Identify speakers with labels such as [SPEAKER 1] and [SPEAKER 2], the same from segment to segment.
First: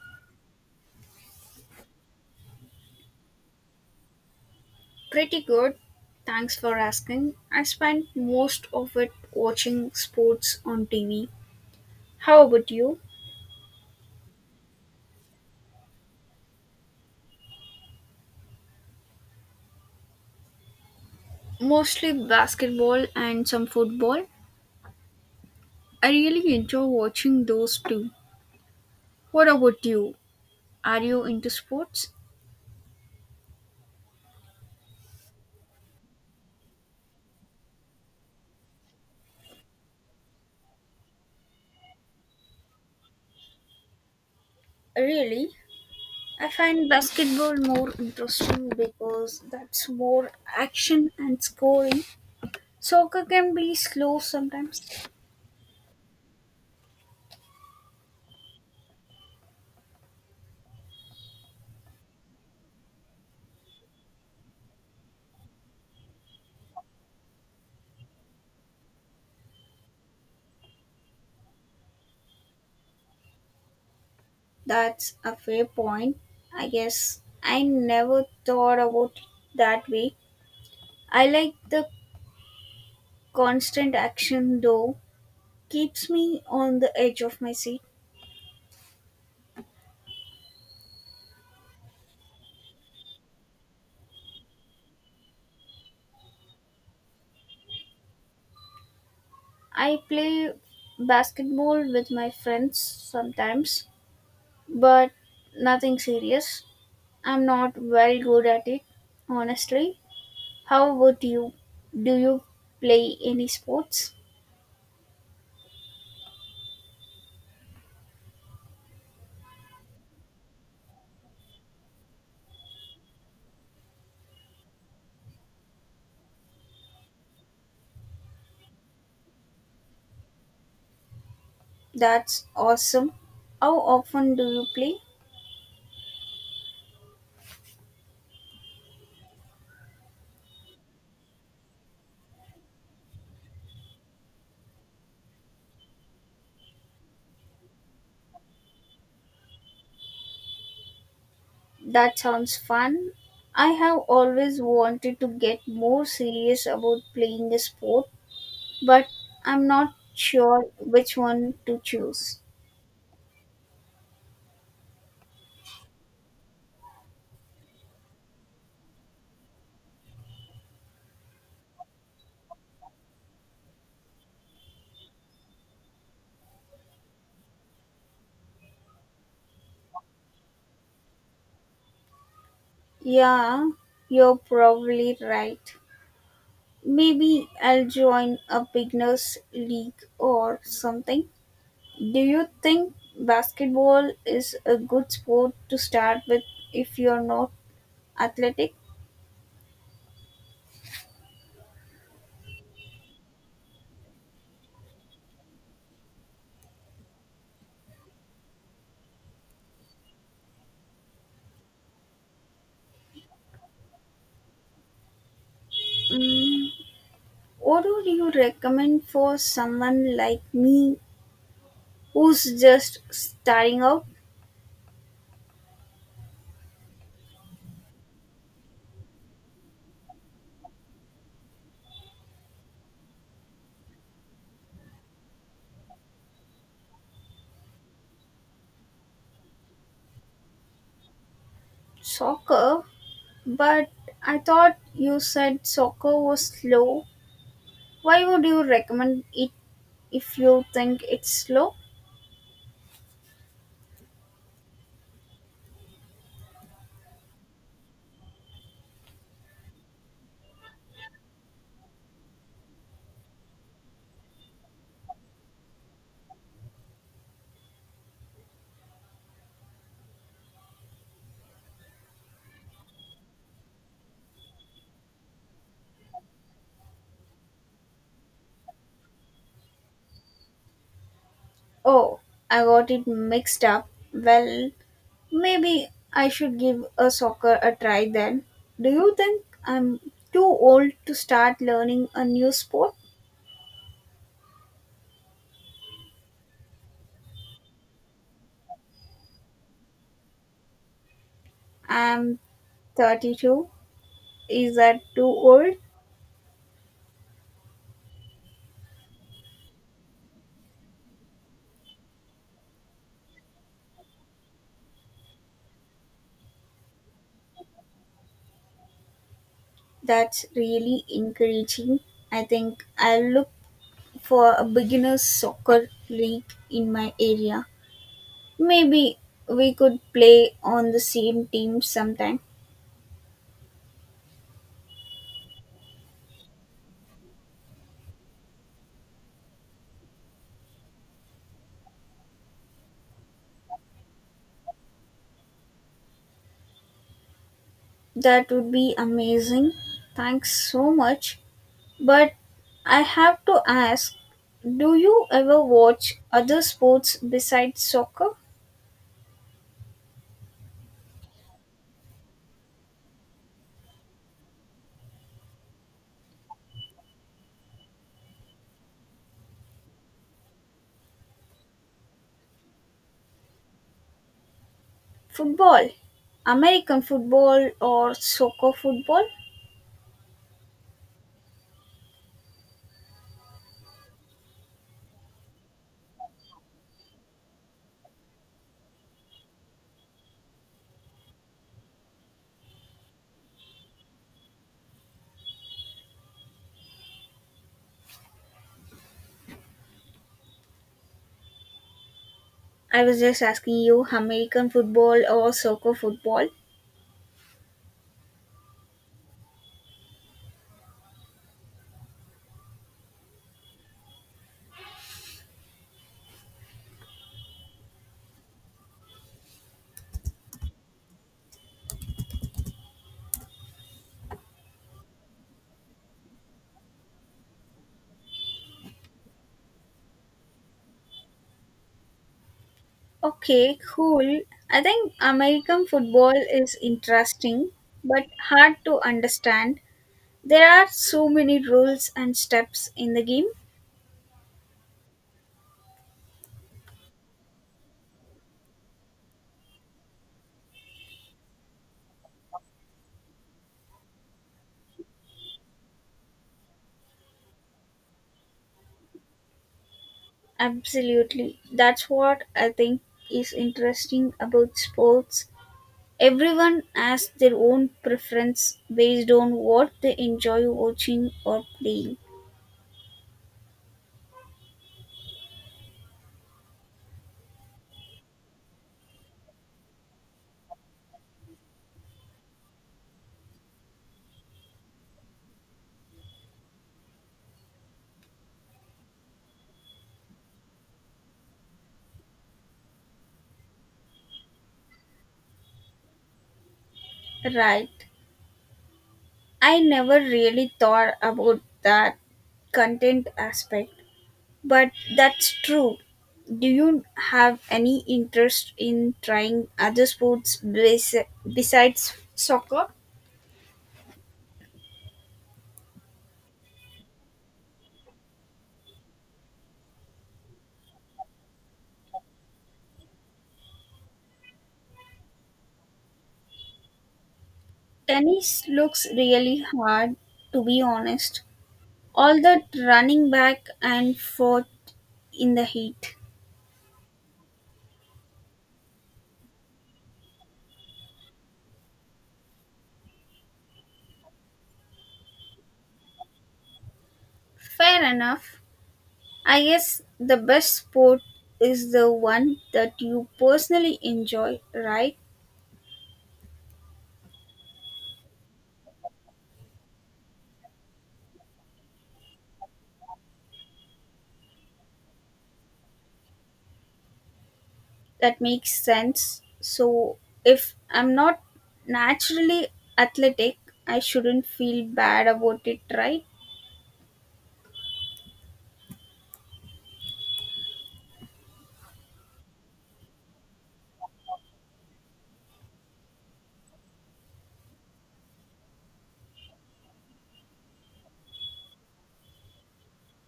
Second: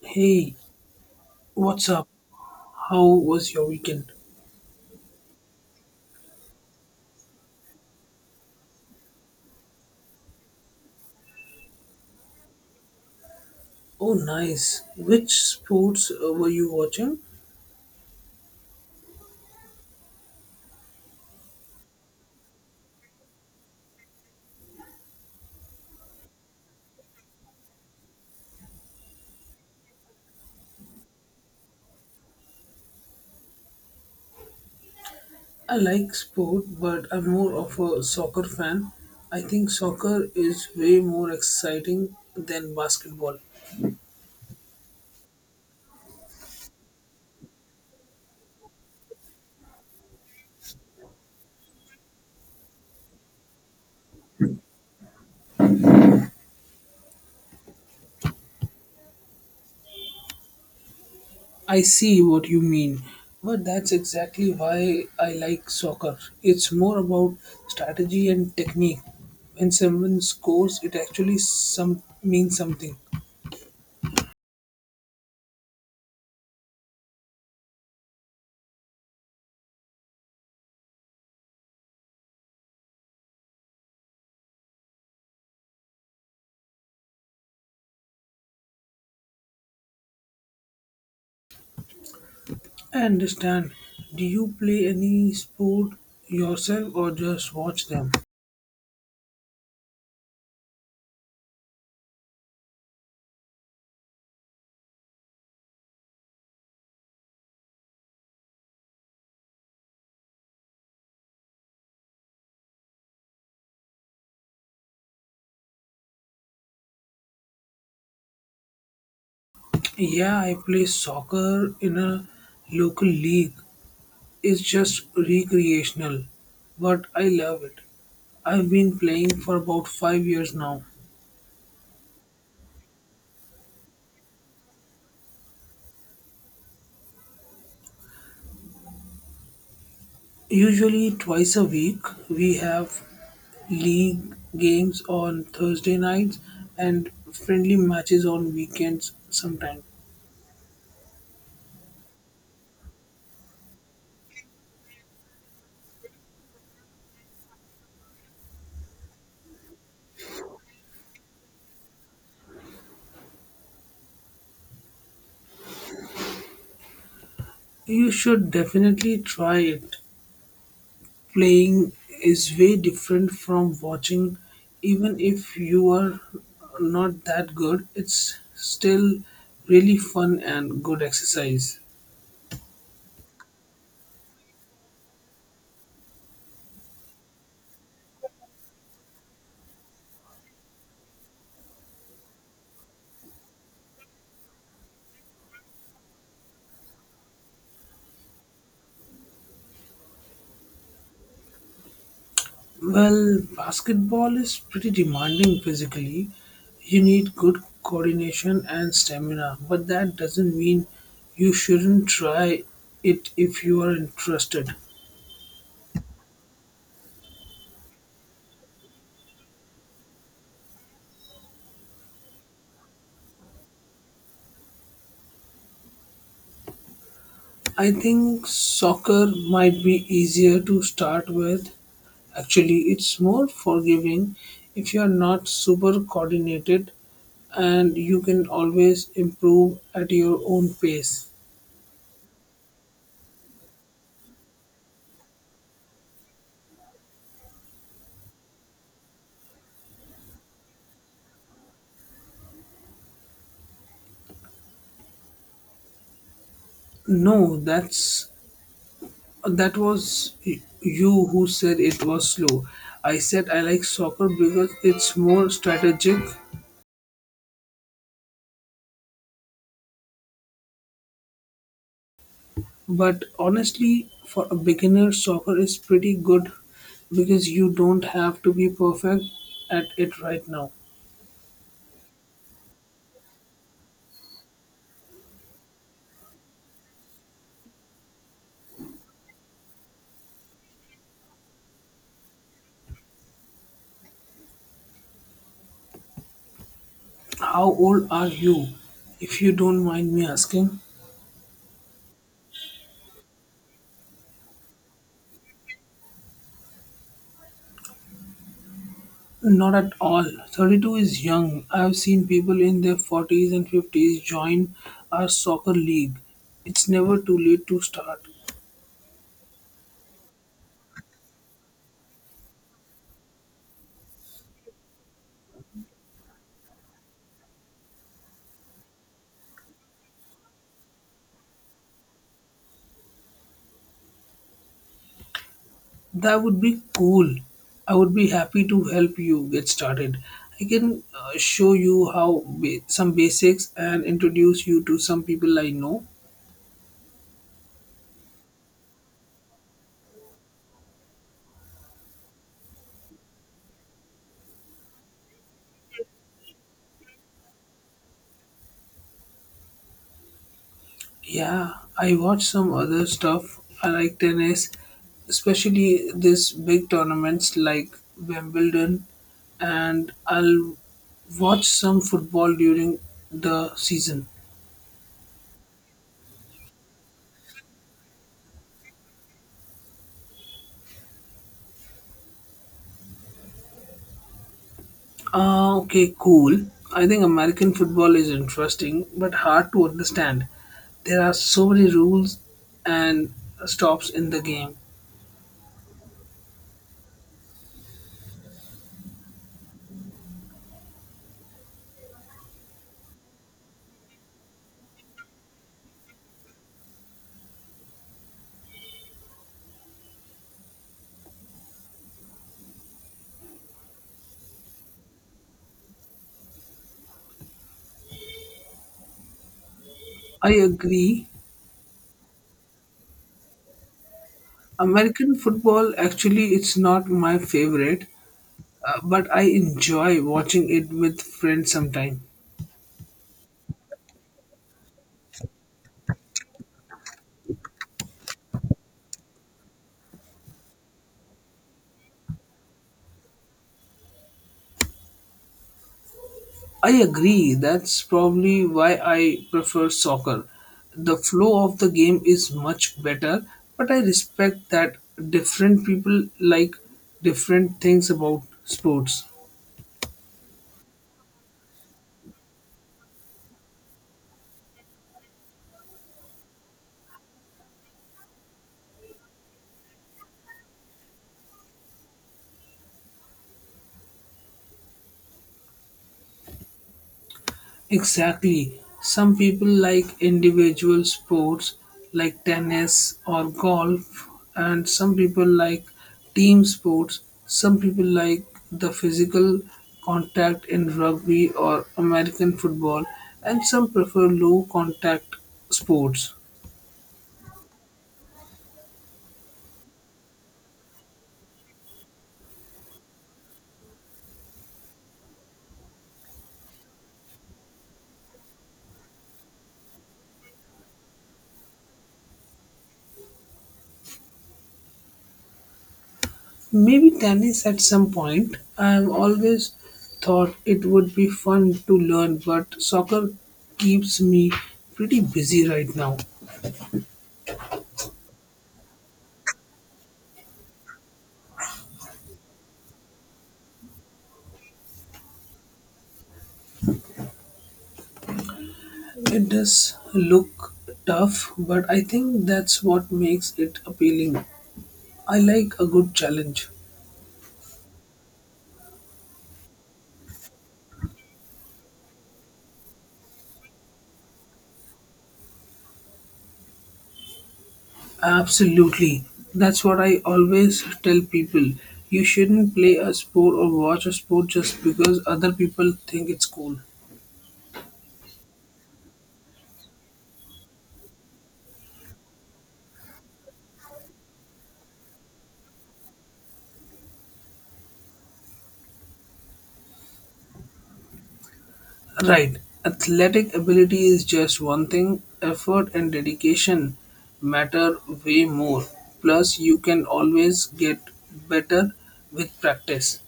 [SPEAKER 1] Hey, what's up? How was your weekend?
[SPEAKER 2] Pretty good. Thanks for asking. I spent most of it watching sports on TV. How about you?
[SPEAKER 1] Oh, nice. Which sports were you watching?
[SPEAKER 2] Mostly basketball and some football. I really enjoy watching those too. What about you? Are you into sports?
[SPEAKER 1] I like sport, but I'm more of a soccer fan. I think soccer is way more exciting than basketball.
[SPEAKER 2] Really? I find basketball more interesting because that's more action and scoring. Soccer can be slow sometimes.
[SPEAKER 1] I see what you mean, but that's exactly why I like soccer. It's more about strategy and technique. When someone scores, it actually some means something.
[SPEAKER 2] That's a fair point. I guess I never thought about it that way. I like the constant action though. Keeps me on the edge of my seat.
[SPEAKER 1] I understand. Do you play any sport yourself or just watch them?
[SPEAKER 2] I play basketball with my friends sometimes, but nothing serious. I'm not very good at it, honestly. How about you? Do you play any sports?
[SPEAKER 1] Yeah, I play soccer in a local league. It's just recreational, but I love it. I've been playing for about 5 years now.
[SPEAKER 2] That's awesome. How often do you play?
[SPEAKER 1] Usually twice a week, we have league games on Thursday nights and friendly matches on weekends sometimes.
[SPEAKER 2] That sounds fun. I have always wanted to get more serious about playing a sport, but I'm not sure which one to choose.
[SPEAKER 1] You should definitely try it. Playing is way different from watching, even if you are not that good, it's still really fun and good exercise.
[SPEAKER 2] Yeah, you're probably right. Maybe I'll join a beginners league or something. Do you think basketball is a good sport to start with if you're not athletic?
[SPEAKER 1] Well, basketball is pretty demanding physically. You need good coordination and stamina, but that doesn't mean you shouldn't try it if you are interested.
[SPEAKER 2] Mm, what would you recommend for someone like me who's just starting out
[SPEAKER 1] I think soccer might be easier to start with. Actually, it's more forgiving if you're not super coordinated and you can always improve at your own pace.
[SPEAKER 2] soccer. But I thought you said soccer was slow. Why would you recommend it if you think it's slow?
[SPEAKER 1] No, that's that was y- you who said it was slow. I said I like soccer because it's more strategic. But honestly, for a beginner, soccer is pretty good because you don't have to be perfect at it right now.
[SPEAKER 2] Oh, I got it mixed up. Well, maybe I should give a soccer a try then. Do you think I'm too old to start learning a new sport?
[SPEAKER 1] How old are you, if you don't mind me asking?
[SPEAKER 2] I'm 32. Is that too old?
[SPEAKER 1] Not at all. 32 is young. I've seen people in their 40s and 50s join our soccer league. It's never too late to start.
[SPEAKER 2] That's really encouraging. I think I'll look for a beginners soccer league in my area. Maybe we could play on the same team sometime.
[SPEAKER 1] That would be cool. I would be happy to help you get started. I can show you some basics and introduce you to some people I know.
[SPEAKER 2] That would be amazing. Thanks so much. But I have to ask, do you ever watch other sports besides soccer?
[SPEAKER 1] Yeah, I watch some other stuff. I like tennis, especially these big tournaments like Wimbledon, and I'll watch some football during the season.
[SPEAKER 2] Football? American football or soccer football?
[SPEAKER 1] Okay, cool. I think American football is interesting but hard to understand. There are so many rules and stops in the game.
[SPEAKER 2] I was just asking you American football or soccer football.
[SPEAKER 1] I agree. American football actually it's not my favorite, but I enjoy watching it with friends sometime.
[SPEAKER 2] Okay, cool. I think American football is interesting but hard to understand. There are so many rules and steps in the game.
[SPEAKER 1] I agree. That's probably why I prefer soccer. The flow of the game is much better, but I respect that different people like different things about sports.
[SPEAKER 2] Absolutely. That's what I think is interesting about sports. Everyone has their own preference based on what they enjoy watching or playing.
[SPEAKER 1] Exactly. Some people like individual sports like tennis or golf, and some people like team sports. Some people like the physical contact in rugby or American football, and some prefer low contact sports.
[SPEAKER 2] Right. I never really thought about that content aspect. But that's true. Do you have any interest in trying other sports besides soccer?
[SPEAKER 1] Maybe tennis at some point. I have always thought it would be fun to learn, but soccer keeps me pretty busy right now.
[SPEAKER 2] Tennis looks really hard, to be honest. All that running back and forth in the heat.
[SPEAKER 1] It does look tough, but I think that's what makes it appealing. I like a good challenge.
[SPEAKER 2] Fair enough. I guess the best sport is the one that you personally enjoy, right?
[SPEAKER 1] Absolutely. That's what I always tell people. You shouldn't play a sport or watch a sport just because other people think it's cool.
[SPEAKER 2] That makes sense. So, if I'm not naturally athletic, I shouldn't feel bad about it, right?
[SPEAKER 1] Right. Athletic ability is just one thing, effort and dedication matter way more. Plus, you can always get better with practice.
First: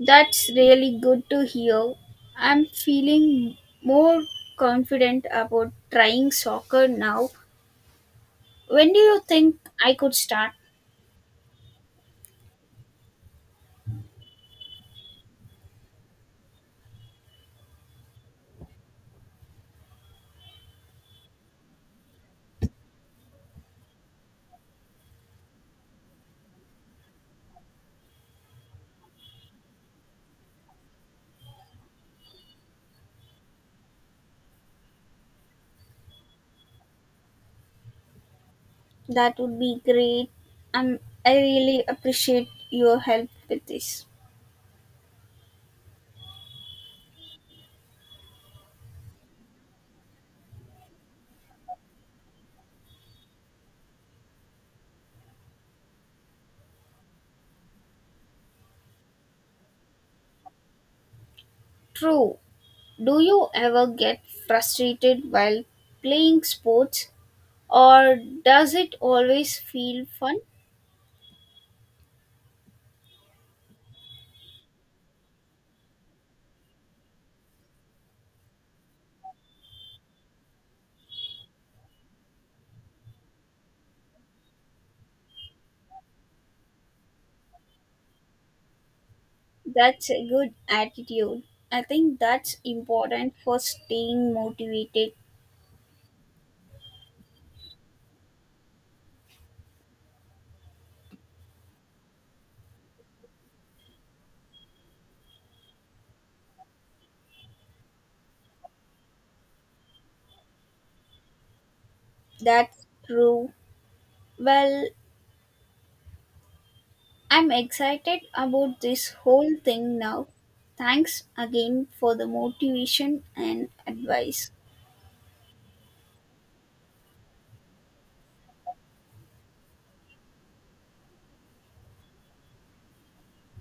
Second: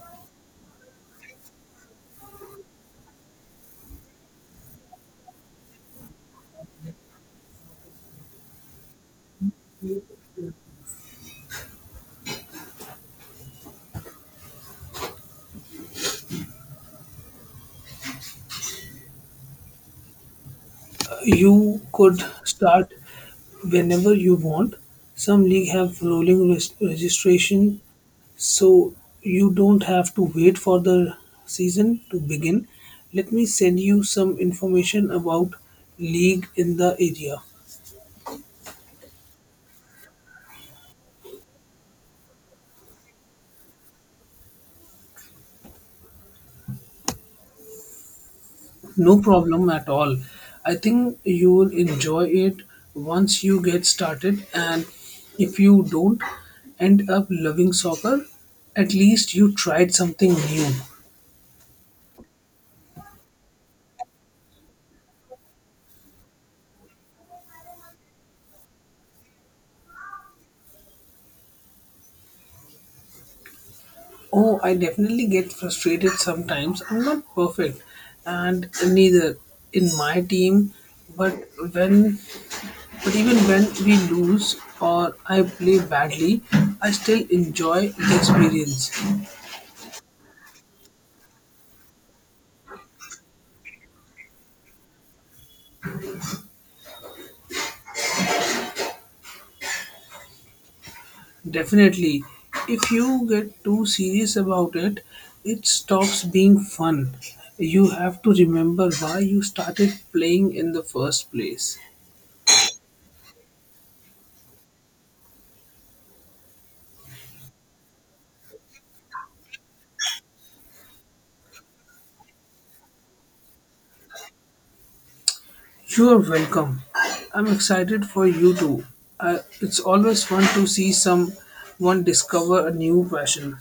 [SPEAKER 2] That's really good to hear. I'm feeling more confident about trying soccer now. When do you think I could start?
[SPEAKER 1] You could start whenever you want. Some leagues have rolling registration, so you don't have to wait for the season to begin. Let me send you some information about league in the area.
[SPEAKER 2] That would be great. Um, I really appreciate your help with this.
[SPEAKER 1] No problem at all. I think you will enjoy it once you get started, and if you don't end up loving soccer, at least you tried something new.
[SPEAKER 2] True. Do you ever get frustrated while playing sports? Or does it always feel fun?
[SPEAKER 1] Oh, I definitely get frustrated sometimes. I'm not perfect, and neither in my team. But when, but even when we lose or I play badly, I still enjoy the experience.
[SPEAKER 2] That's a good attitude. I think that's important for staying motivated.
[SPEAKER 1] Definitely, if you get too serious about it, it stops being fun. You have to remember why you started playing in the first place.
[SPEAKER 2] That's true. Well, I'm excited about this whole thing now. Thanks again for the motivation and advice.
[SPEAKER 1] You're welcome. I'm excited for you too. It's always fun to see someone discover a new passion.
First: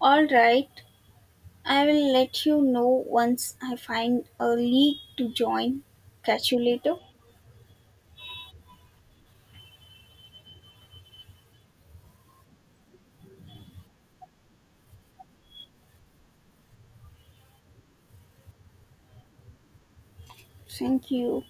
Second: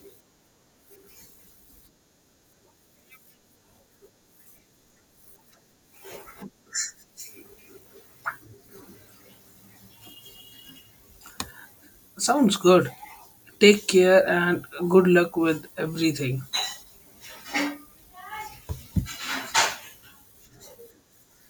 [SPEAKER 2] All right, I will let you know once I find a league to join. Catch you later.
[SPEAKER 1] Sounds good. Take care and good luck with everything.
[SPEAKER 2] Thank you.